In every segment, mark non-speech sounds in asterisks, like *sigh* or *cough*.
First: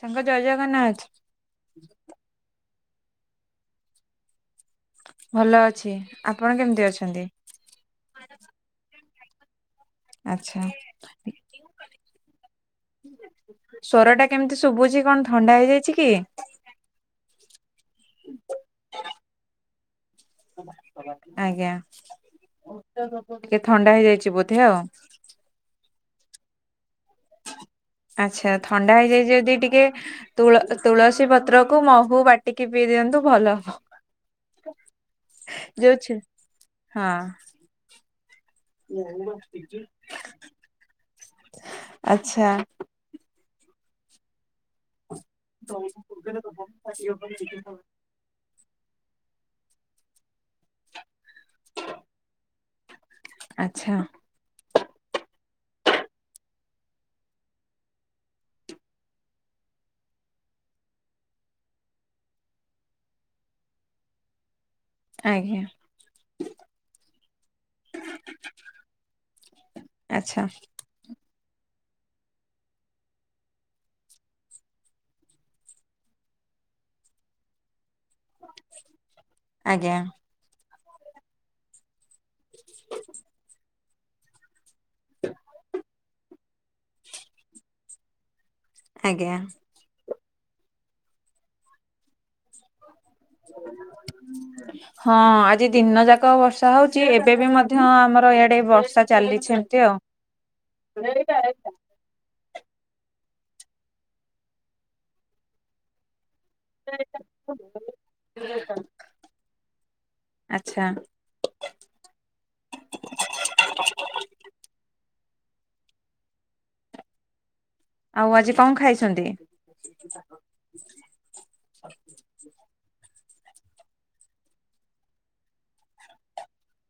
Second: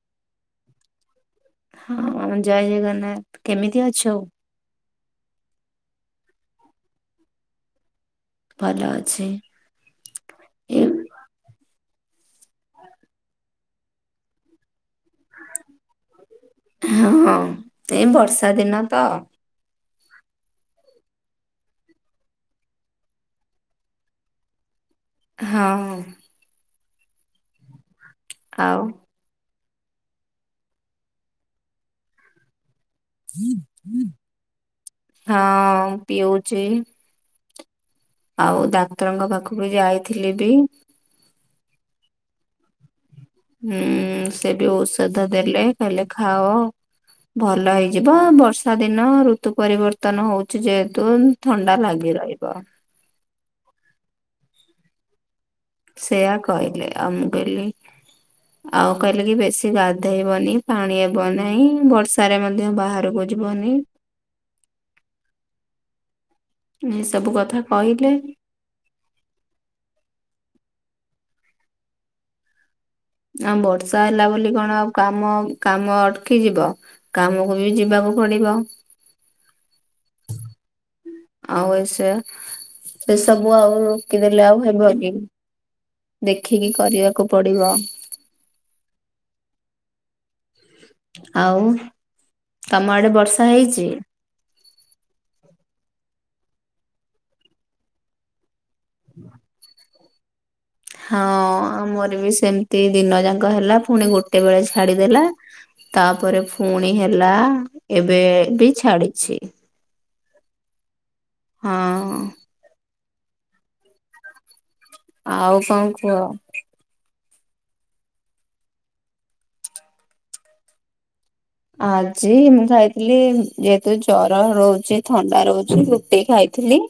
ସାଙ୍ଗ ଜୟ ଜଗନ୍ନାଥ। ହଁ ଜୟ ଜଗନ୍ନାଥ, କେମିତି ଅଛୁ? ଭଲ ଅଛି, ଆପଣ କେମ୍ତି ଅଛନ୍ତି? ଭଲ ଅଛି। ଆଚ୍ଛା, ଏ ସ୍ଵରଟା କେମ୍ତି ଶୁଭୁଛି କଣ ଥଣ୍ଡା ହେଇଯାଇଚି କି? ହଁ, ଏଇ ବର୍ଷାଦିନ ତ ଆଜ୍ଞା, ଟିକେ ଥଣ୍ଡା ହେଇଯାଇଚି ବୋଧେ ଆଉ? ହଁ। ଆଚ୍ଛା, ଆଉ ଥଣ୍ଡା ହେଇଯାଇଚି ଯଦି ଟିକେ ତୁଳ ତୁଳସୀ ପତ୍ର କୁ ମହୁ ବାଟିକି ପିଇ ଦିଅ ଭଲ ହଁ ପିଉଚି *inaudible* ଆଉ ଡାକ୍ତରଙ୍କ ପାଖକୁ ଯାଇଥିଲି ବି ଆଚ୍ଛା। ହୁଁ ସେ ବି ଔଷଧ ଦେଲେ କହିଲେ ଖାଅ ଭଲ ହେଇ ଯିବ ବର୍ଷା ଦିନ ଋତୁ ପରିବର୍ତ୍ତନ ହଉଚି ଯେହେତୁ ଥଣ୍ଡା ଲାଗି ରହିବ। ଆଚ୍ଛା। ସେୟା କହିଲେ ଆ ମୁଁ କଇଲି ଆଉ କହିଲେ କି ବେଶୀ ଗାଧୋଇବନି ପାଣି ହେବ ନାହିଁ ବର୍ଷାରେ ମଧ୍ୟ ବାହାରୁକୁ ଯିବନି। ଆଜ୍ଞା ଏ ସବୁ କଥା କହିଲେ। ଆଚ୍ଛା। ଆ ବର୍ଷା ହେଲା ବୋଲି କଣ ଆଉ କାମ କାମ ଅଟକି ଯିବ। କାମକୁ ବି ଯିବାକୁ ପଡିବ। ଆଜ୍ଞା। ଆଉ ଏ ସେୟା ସେସବୁ ଆଉ ପକିଦେଲେ ଆଉ ହେବକି ଦେଖିକି କରିବାକୁ ପଡିବ। ଆଜ୍ଞା। ଆଉ କାମ ଆଡେ ବର୍ଷା ହେଇଛି? ହଁ ଆଜି ଦିନ ଯାକ ବର୍ଷା ହଉଚି ଏବେ ବି ମଧ୍ୟ ଆମର ଏଇଆଡେ ବ ବର୍ଷା ଚାଲିଛି ଏମତି ଆଉ। ହଁ ଆମର ବି ସେମ ତି ଦିନ ଯାକ ହେଲା ପୁଣି ଗୋଟେ ବେଳେ ଛାଡିଦେଲା ତାପରେ ଫୁ ପୁଣି ହେଲା ଏବେ ବି ଛାଡିଛି। ଆଚ୍ଛା। ହଁ। ଆଉ କଣ କୁହ? ଆଉ ଆଜି କଣ ଖାଇଛନ୍ତି? *inaudible* ଆଜି ମୁଁ ଖାଇଥିଲି ଯେହେତୁ ଜର ରହୁଛି ଥଣ୍ଡା ରହୁଛି ରୁଟି ଖାଇଥିଲି।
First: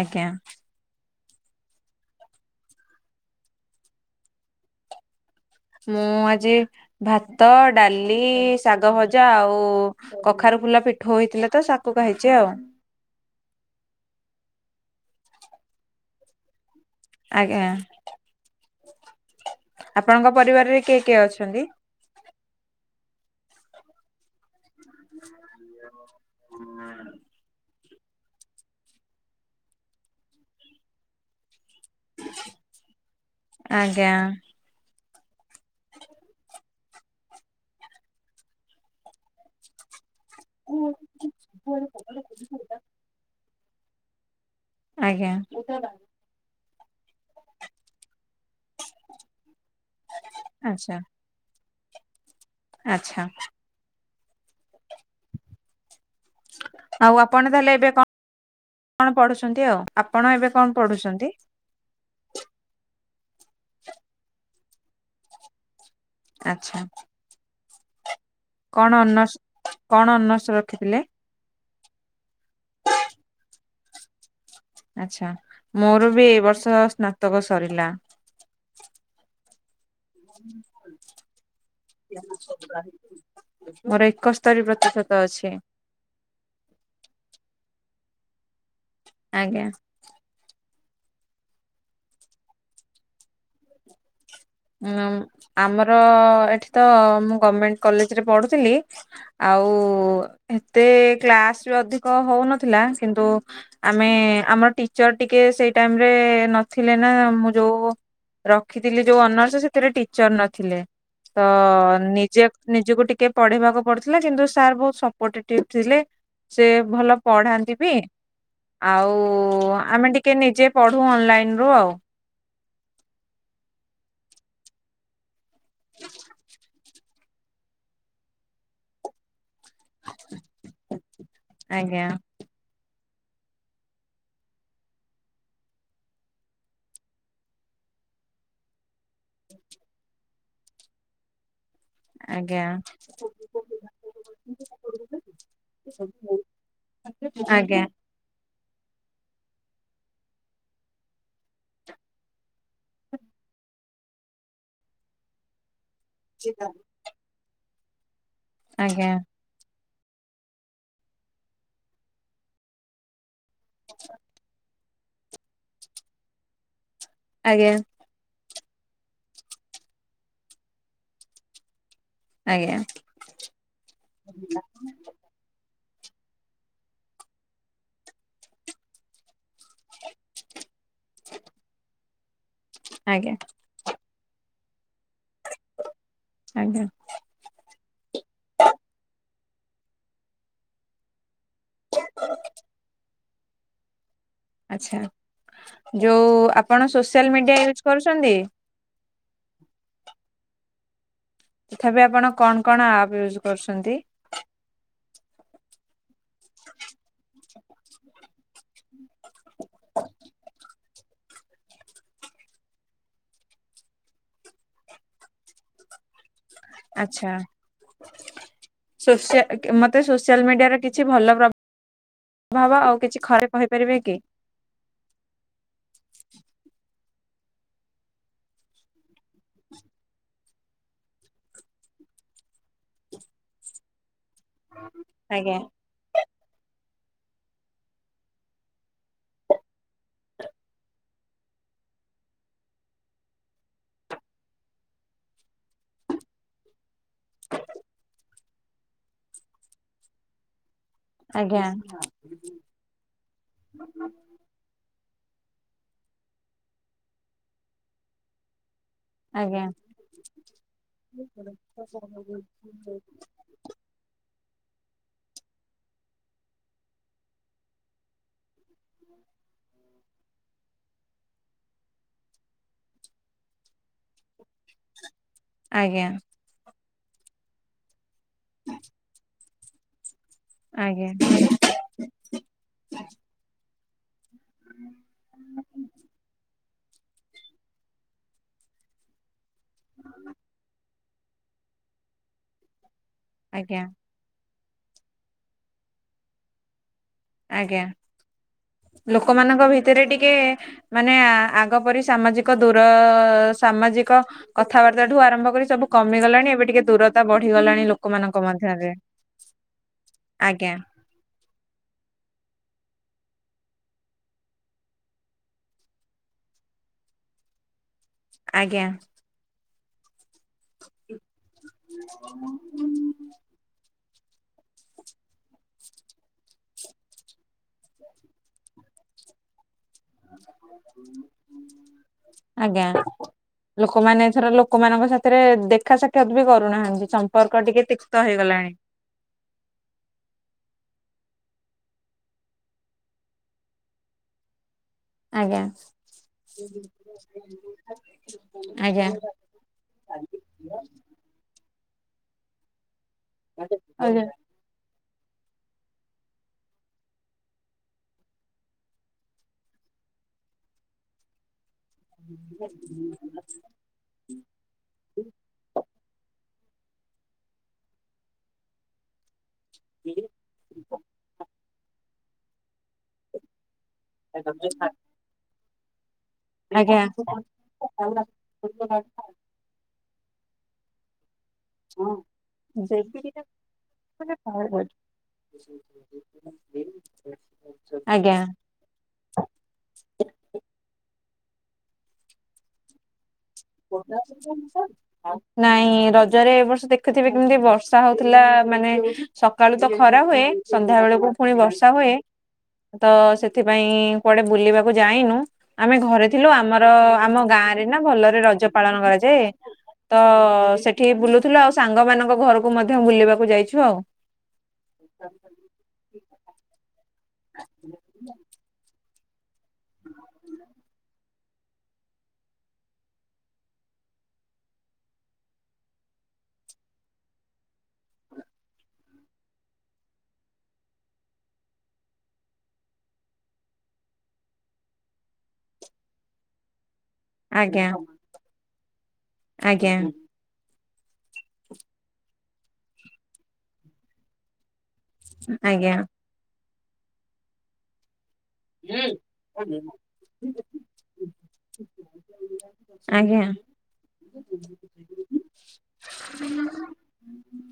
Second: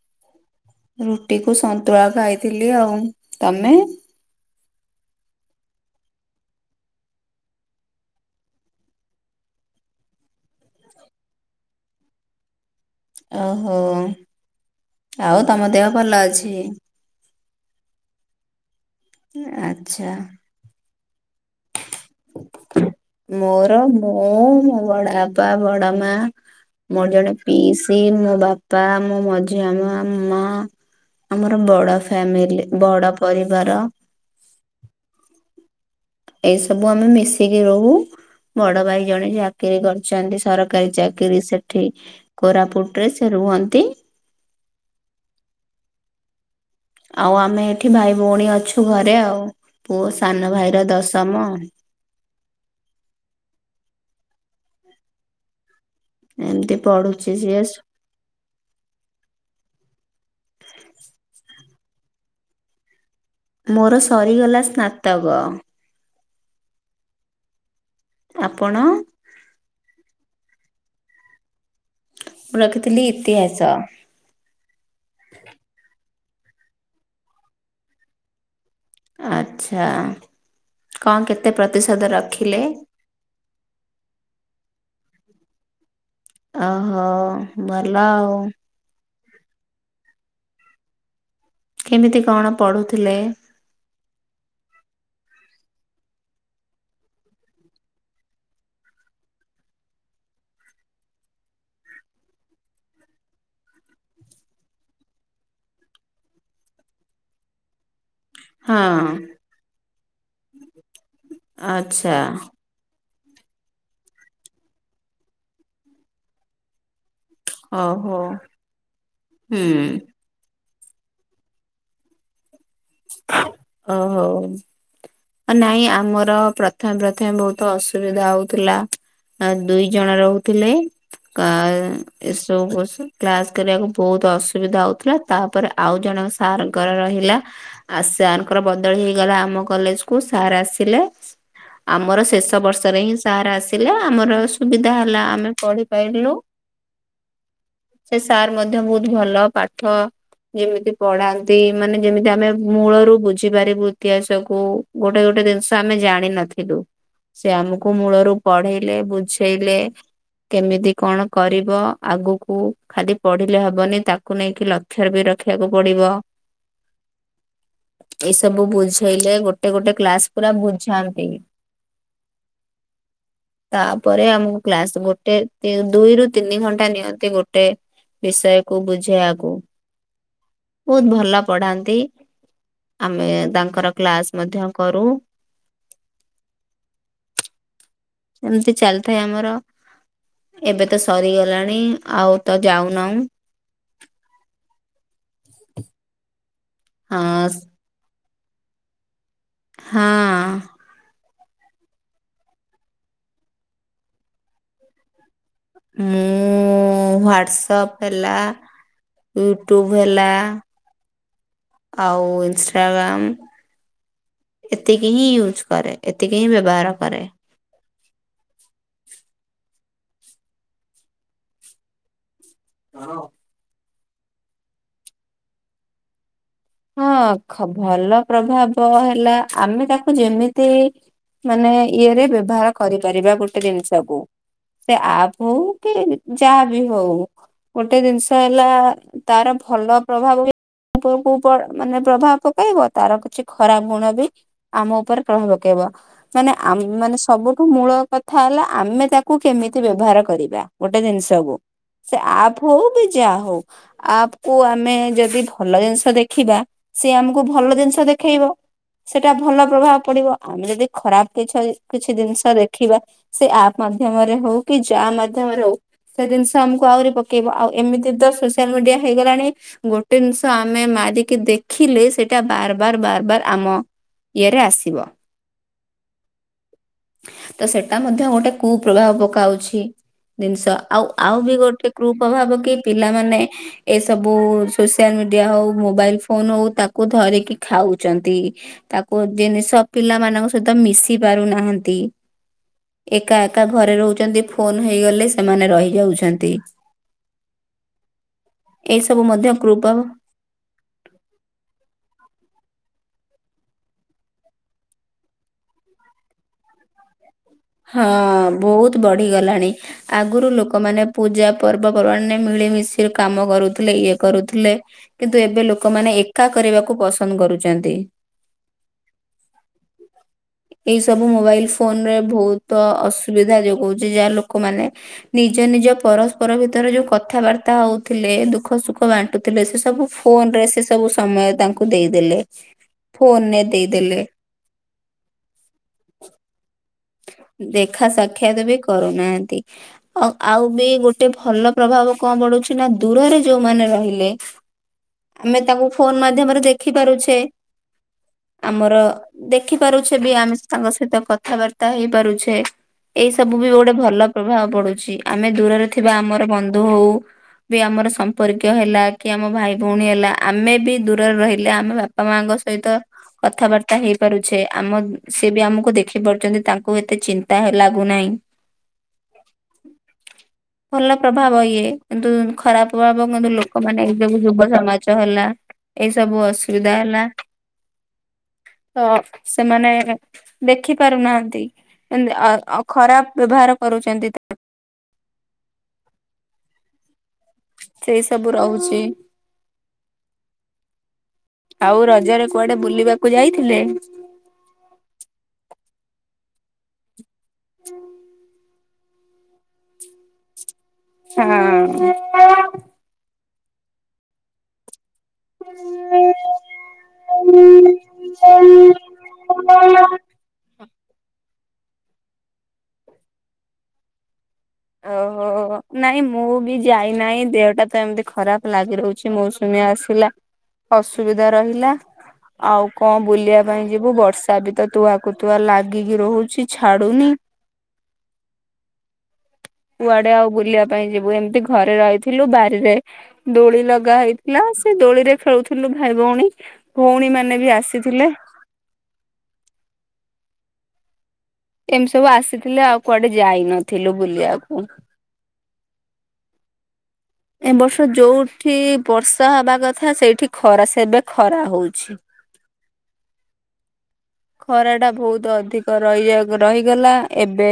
ଆଜ୍ଞା। ରୁଟି କୁ ସନ୍ତୁଳା ଖାଇଥିଲି ଆଉ ତମେ? ମୁଁ ଆଜି ଭାତ ଡାଲି ଶାଗ ଭଜା ଆଉ କଖାରୁ ଫୁଲ ପିଠୋଉ ହେଇଥିଲେ ତ ଶାକୁଖାଇଚି ଆଉ। ଓହୋ ଆଉ ତମ ଦେହ ଭଲ ଅଛି? ଆଜ୍ଞା ଆଚ୍ଛା। ଆପଣଙ୍କ ପରିବାରରେ କିଏ କିଏ ଅଛନ୍ତି? ମୋର ମୁଁ ବଡ ବାପା ବଡ ମା ମୋର ଜଣେ ପିଇସି ମୋ ବାପା ମୋ ମଝିଆ ମା ମୋ ମା ଆମର ବଡ ଫ୍ୟାମିଲି ବଡ ପରିବାର। *unintelligible* ଏଇ ସବୁ ଆମେ ମିଶିକି ରହୁ ବଡ ଭାଇ ଜଣେ ଯା କିରୀ କରିଛନ୍ତି ସରକାରୀ ଚାକିରୀ ସେଠି କୋରାପୁଟ ରେ ସେ ରୁହନ୍ତି। ଆଜ୍ଞା। ଆଉ ଆମେ ଏଠି ଭାଇ ଭଉଣୀ ଅଛୁ ଘରେ ଆଉ ପୁଅ ସାନ ଭାଇର ଆଚ୍ଛା ଦଶମ। ଆଚ୍ଛା। ଏମିତି ଆଉ ପଢୁଛି ଆପଣ ସିଏ। ତାହଲେ ଏବେ କଣ? କଣ ପଢୁଛନ୍ତି ଆଉ? ଆପଣ ଏବେ କଣ ପଢୁଛନ୍ତି? ମୋର ସରିଗଲା ସ୍ନାତକ। ଆଚ୍ଛା। ଆପଣ? କଣ ଅନର୍ସ କଣ ଅନର୍ସ୍ ରଖିଥିଲେ? ମୁଁ ରଖିଥିଲି ଇତିହାସ। ଆଚ୍ଛା ମୋର ବି ଏଇ ବର୍ଷ ସ୍ନାତକ ସରିଲା। ଆଚ୍ଛା କଣ କେତେ ପ୍ରତିଶତ ରଖିଲେ? ମୋର ଏକସ୍ତରୀ ପ୍ରତିଶତ ଅଛି। ଓହୋ ଭଲ ଆଉ। ଆଜ୍ଞା। କେମିତି କଣ ପଢ଼ୁଥିଲେ? ଉଁ ଆମର ଏଇଠି ତ ମୁଁ ଗମେଣ୍ଟ କଲେଜରେ ପଢୁଥିଲି। ଆଉ ଏତେ କ୍ଲାସ ବି ଅଧିକ ହଉନଥିଲା କିନ୍ତୁ ଆମେ ଆମର ଟିଚର୍ ଟିକେ ସେଇ ଟାଇରେ ନଥିଲେ ନା ମୁଁ ଯୋଉ ରଖିଥିଲି ହଁ ଯୋଉ ଅନର୍ସ ସେଥିରେ ଟିଚର୍ ନଥିଲେ ତ ଆଚ୍ଛା ନିଜେ ନିଜକୁ ଟିକେ ପଢେଇବାକୁ ପଡୁଥିଲା କିନ୍ତୁ ସାର୍ ବହୁତ ସପୋର୍ଟେଟିଭ୍ ଥିଲେ। ସେ ଭଲ ପଢ଼ାନ୍ତି ବି। ଓହୋ ଆଉ ହୁଁ। ଆମେ ଟିକେ ନିଜେ ପଢୁ ଅନଲାଇନରୁ ଆଉ। ଓହୋ। ଅଁ ନାଇଁ ଆମର ପ୍ରଥମେ ପ୍ରଥମେ ବହୁତ ଅସୁବିଧା ହଉଥିଲା। ଆ ଦୁଇ ଜଣ ରହୁଥିଲେ। କାଁ ଆଜ୍ଞା ଏସବୁ *unintelligible* କ୍ଲାସ କରିବାକୁ ବହୁତ ଅସୁବିଧା ହଉଥିଲା। ତା ପରେ ଆଉ ଜଣ ସାରଙ୍କର ରହିଲା। ଆଉ ସାରଙ୍କର ବଦଳି ହେଇଗଲା ଆମ କଲେଜକୁ ସାର୍ ଆସିଲେ। ଆମର ଶେଷ ଆଜ୍ଞା ବର୍ଷରେ ହିଁ ସାର୍ ଆସିଲେ। ଆମର ସୁବିଧା ହେଲା ଆମେ ପଢ଼ିପାରିଲୁ। ଆଜ୍ଞା। ସେ ସାର୍ ମଧ୍ୟ ବହୁତ ଭଲ ପାଠ ଯେମିତି ପଢାନ୍ତି ମାନେ ଯେମିତି ଆମେ ମୂଳରୁ ବୁଝିପାରିବୁ ଇତିହାସକୁୁ। ଗୋଟେ ଗୋଟେ ଜିନିଷ ଆମେ ଜାଣିିନଥିଲୁ। ସେ ଆମୁକୁ ମୂଳରୁ ପଢେଇଲେ ଆଜ୍ଞା। ବୁଝ୍ ଝେଇଲେ କେମିତି କଣ କରିବ ଆଗୁକୁ। ଖାଲି ପଢିଲେ ହବନି ତାକୁ ନେଇକି ଲକ୍ଷ୍ୟରେବି ରଖିବାକୁ ପଡିବ। ଆଜ୍ଞା। ଏଇ ସବୁ ବୁଝେଇଲେ ଗୋଟେ ଗୋଟେ କ୍ଲାସ ପୁରା ବୁଝାନ୍ତି। ଆଜ୍ଞା। ତାପରେ ଆମୁକୁ କ୍ଲାସ ଗୋଟେ *unintelligible* ଦୁଇରୁୁ ତିନି ଘଣ୍ଟା ନିଅନ୍ତି ଗୋଟେ ବିଷୟକୁ ବୁଝେଇବାକୁ। ବହୁତ ଭଲ ପଢାନ୍ତି। ଆମେ ଆଜ୍ଞା ତାଙ୍କର କ୍ଲାସ ମଧ୍ୟ କରୁ। ଆଜ୍ଞା। ଏମିତି ଚାଲିଥାଏ ଆମର। ଏବେ ତ ସରିଗଲାଣି ଆଉ ତ ଯାଉନାହୁଁ। ଆଚ୍ଛା। ଯୋଉଁ ଆପଣ ସୋସିଆଲ ମିଡିଆ ହଁ ୟୁଜ୍ କରୁଛନ୍ତି? ହାଁ। ତଥାପି ଆପଣ କଣ କଣ ଆପ୍ ୟୁଜ୍ କରୁଛନ୍ତି? ମୁଁ ମୁଁ ହ୍ଵାଟ୍ସଆପ୍ ହେଲା, ୟୁଟ୍ୟୁବ ହେଲା ଆଉ ଇନଷ୍ଟାଗ୍ରାମ ଏତିକି ହିଁ ୟୁଜ୍ କରେ। ଏତିକି ହିଁ ବ୍ୟବହାର କରେ। ସୋସିଆଲ ମୋତେ ସୋସିଆଲ ମିଡିଆର କିଛି ଭଲ ଗ ଭାବ ଆଉ କିଛି ଖରେ କହିପାରିବେ କି? ହଁ ଖ ଭଲ ପ୍ରଭାବ ହେଲା। ଆମେ ତାକୁ ଯେମିତି ମାନେ ଇଏରେ ବ୍ୟବହାର କରିପାରିବା ଗୋଟେ ଜିନିଷକୁ ସେ ଆପ୍ ଆଜ୍ଞା ହଉ କି କେହି ଯାହା ବି ହଉ। ଗୋଟେ ଜିନିଷ ହେଲା ତାର ଭଲ ପ୍ରଭାବ ବି ଉପରକୁ ପ ମାନେ ପ୍ରଭାବ ପକାଇବ ତାର କିଛି ଖରାପ ଗୁଣ ବି ଆମ ଉପରେ ପ୍ରଭାବ ପକେଇବ। ମାନେ ଆମେ ମାନେ ସବୁଠୁ ମୂଳ କଥା ହେଲା ଆମେ ତାକୁ କେମିତି ବ୍ୟବହାର କରିବା? ଗୋଟେ ଜିନିଷକୁୁ ଆଜ୍ଞା ସେ ଆପ୍ ହଉ କି ଯାହା ହଉ ଆପ୍ ଓ ଆମେ ଯଦି ଭଲ ଜିନିଷ ଦେଖିବା ସିଏ ଆମକୁ ଭଲ ଜିନିଷ ଦେଖେଇବ। ସେଟା ଭଲ ଆଜ୍ଞା ପ୍ରଭାବ ପଡିବ। ଆମେ ଯଦି ଖରାପ କିଛି କିଛି ଜିନିଷ ଦେଖିବା ସେ ଆପ୍ପ ମାଧ୍ୟମରେ ହଉ କି ଯାହା ମାଧ୍ୟମରେ ହଉ ସେ ଜିନିଷ ଆମକୁ ଆହୁରି ପକେଇବ। ଆଉ ଏମିତି ତ ସୋସିଲା ମିଡିଆ ହେଇଗଲାଣି ଗୋଟେ ଜିନିଷ ଆମେ ମାରି କି ଦେଖିଲେ ସେଇଟା ବାର ବାର ବାର ବାର ଆମ ଇଏରେ ଆସିବ। ଆଜ୍ଞା। ତ ସେଟା ମଧ୍ୟ ଗୋଟେ କୁ ପ୍ରଭାବ ପକାଉଛି। ଜିନିଷ ଆଉ ଆଜ୍ଞା ଆଉ ବି ଗୋଟେ କୁ ପ୍ରଭାବ କି ପିଲାମାନେ ଏସବୁ ସୋସିଆଲ ମିଡିଆ ହଉ ମୋବାଇଲ ଫୋନ ହଉ ତାକୁ କୁ ଧରିକି ଖାଉଛନ୍ତି ତାକୁ ଜିନିଷ ପିଲା ମାନଙ୍କ ସହିତ ମିଶି ପାରୁନାହାନ୍ତି। ଏକା ଏକା ଆଜ୍ଞା ଘରେ ରହୁଛନ୍ତି ଫୋନ ହେଇଗଲେ ସେମାନେ ରହିଯାଉଛନ୍ତି। ଆଜ୍ଞା। ଏଇ ସବୁ ମଧ୍ୟ ଲୋକମାନଙ୍କ କୁପ୍ରଭାବ ଭିତରେ ଟିକେ ମାନେ ଆ ଆଗ ପରି ସାମାଜିକ ଦୂର ସାମାଜିକ କଥାବାର୍ତ୍ତା ଠୁ ଆରମ୍ଭ କରି ସବୁ କମିଗଲାଣି। ଏବେ ଟିକେ ଦୂର ତା ବଢିଗଲାଣି। ଲୋକମାନଙ୍କ ହଁ ମଧ୍ୟରେ ବହୁତ ବଢିଗଲାଣି। ଆଗରୁ ଆଜ୍ଞା ଲୋକମାନେ ପୂଜା ପର୍ବପର୍ବାଣୀରେ ମିଳିମିଶି କାମ କରୁଥିଲେ। ଇଏ କରୁଥିଲେ। କିନ୍ତୁ ଏବେ ଲୋକମାନେ ଏକା କରିବାକୁ ପସନ୍ଦ କରୁଛନ୍ତି। ଆଜ୍ଞା। ଏଇ ସବୁ ମୋବାଇଲ ଫୋନ ରେ ବହୁତ ତ ଅସୁବିଧା ଯୋଗଉଛି ଯାହା ଲୋକମାନେ ନିଜ ନିଜ ପରସ୍ପର ଭିତରେ ଯୋଉଁ କଥାବାର୍ତ୍ତା ହଉଥିଲେ ଦୁଃଖ ସୁଖ ବାଣ୍ଟୁଥିଲେ। ସେ ସବୁ ଫୋନ ରେ ସେ ସବୁ ସମୟ ତାଙ୍କୁ ଦେଇଦେଲେ ଫୋନରେ ଦେଇଦେଲେ। ଘର ଲୋକମାନଙ୍କ ସାଥିରେ ଦେଖା ସାକ୍ଷାତ ବି କରୁନାହାନ୍ତି ସମ୍ପର୍କ ଟିକେ ଦେଖା ତିକ୍ତ ହେଇଗଲାଣି। କରୁନାହାନ୍ତି। ହଁ ଆଉ ବି ଗୋଟେ ଭଲ ପ୍ରଭାବ କଣ ପଡୁଛି ନାଁ ଦୂରରେ ଯୋଉଁମାନେ ରହିଲେ? ଆମେ ଆଜ୍ଞା। ତାଙ୍କୁ ଫୋନ ମାଧ୍ୟମରେ ଦେଖି ପାରୁଛେ। ଆମର ଆଜ୍ଞା ଦେ ଦେଖି ପାରୁଛେ ବି ଆମେ ତାଙ୍କ ସହିତ କଥାବାର୍ତ୍ତା ହେଇ ପାରୁଛେ। ଏଇ ସବୁ ବି ଗୋଟେ ଭଲ ଆଜ୍ଞା ପ୍ରଭା ପ୍ରଭାବ ପଡୁଛି ଆମେ ଦୂରରେ ଥିବା ଆମର ବନ୍ଧୁ ବି ଆମର ସମ୍ପର୍କୀୟ ହେଲା କି ଆମ ଭାଇ ଭଉଣୀ ହେଲା। ଆମେ ବି ଦୂରରେ ରହିଲେ ଆମର ବାପା ମାଙ୍କ ସହିତ କଥାବାର୍ତ୍ତା ହେଇ ପାରୁଛେ ଆମ ସିଏ ବି ଆମକୁ ଦେଖି ପାରୁଛନ୍ତି। ତାଙ୍କୁ ଏତେ ଚିନ୍ତା ହିଁ ଲାଗୁନାହିଁ। ଭଲ ପ୍ରଭାବ ଇଏ କିନ୍ତୁ ଖରାପ ପ୍ରଭାବ କିନ୍ତୁ ଲୋକମାନେ ସବୁ ଯୁବ ସମାଜ ହେଲା ଏଇ ସବୁ ଅସ ଅସୁବିଧା ଆଜ୍ଞା ହେଲା ତ ସେମାନେ ଦେଖି ପାରୁନାହାନ୍ତି। ଏମିତି ଅଁ ଅଁ ଖରାପ ବ୍ୟବହାର କରୁଛନ୍ତି। ତା *inaudible* ସେଇ ସବୁ ରହୁ ଚି ଆଉ ରଜାରେ କୁଆଡେ ବୁଲିବା କୁ ଯାଇଥିଲେ। ନାଇଁ ରଜରେ ଏ ବର୍ଷ ଦେଖୁଥିବେ କେମିତି ବର୍ଷା ହଉଥିଲା। ମାନେ ସକାଳୁ ତ ଖରା ହୁଏ ସନ୍ଧ୍ୟା ବେଳକୁ ଫୁଣି ବର୍ଷା ହଁ। ହୁଏ। ତ ସେଥିପାଇଁ କୁଆଡେ ବୁଲିବାକୁ ଯାଇନୁ। ଆମେ ଘରେ ଥିଲୁ ଆମର ଆମ ଗାଁରେ ନା ଭଲରେ ରଜ ପାଳନ କରାଯାଏ। ତ ସେଠି ବୁଲୁଥିଲୁ ଆଉ ସାଙ୍ଗ ମାନଙ୍କ ଘରକୁ ମଧ୍ୟ ବୁଲିବାକୁ ଯାଇଛୁ ଆଉ। ଓହୋ ନାଇଁ ମୁଁ ବି ଯାଇନାହିଁ ଦେହଟା ତ ଏମତି ଖରାପ ଲାଗି ରହୁଛି ମୋ ସୁମି ଆସିଲା ଅସୁବିଧା ରହିଲା। ଆଉ କଣ ବୁଲିବା ପାଇଁ ଯିବୁ ବର୍ଷା ବି ତ ତୁଆକୁ ତୁଆ ଲାଗିକି ରହୁଛି ଛାଡୁନି। କୁଆଡେ ଆଉ ବୁଲିବା ପାଇଁ ଯିବୁ ଏମିତି ଘରେ ରହିଥିଲୁ ବାରିରେ। ଦୋଳି ଲଗା ହେଇଥିଲା ସେ ଦୋଳିରେ ଖେଳୁଥିଲୁ ଭାଇ ଭଉଣୀ ଭଉଣୀ ମାନେ ବି ଆଜ୍ଞା ଆସିଥିଲେ। ଆଜ୍ଞା। ଏମତି ସବୁ ଆସିଥିଲେ ଆଉ କୁଆଡେ ଯାଇନଥିଲୁ ବୁଲିବାକୁ। ଆଜ୍ଞା। ଏ ବର୍ଷ ଯୋଉଠି ବର୍ଷା ହବା କଥା ସେଇଠି ଖରା ସେବେ ଖରା ହଉଛି। ଆଜ୍ଞା। ଖରା ଟା ବହୁତ ଅଧିକ ରହି ଅ ରହିଗଲା ଏବେ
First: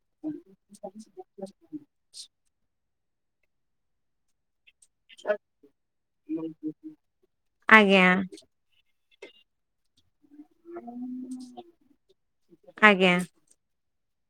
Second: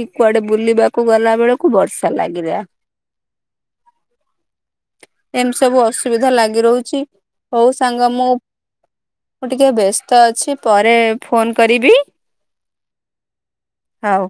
କି କୁଆଡେ ବୁଲିବାକୁ ଗଲା ବେଳକୁ ବର୍ଷା ଲାଗିଲା। ଏମତି ସବୁ ଅସୁବିଧା ଲାଗି ରହୁଛି ହଉ ଆଜ୍ଞା ସାଙ୍ଗ ମୁଁ ମୁଁ ଟିକେ ବେସ୍ତ ଅଛି ପରେ ଫୋନ କରିବି। ଆଜ୍ଞା ହଉ।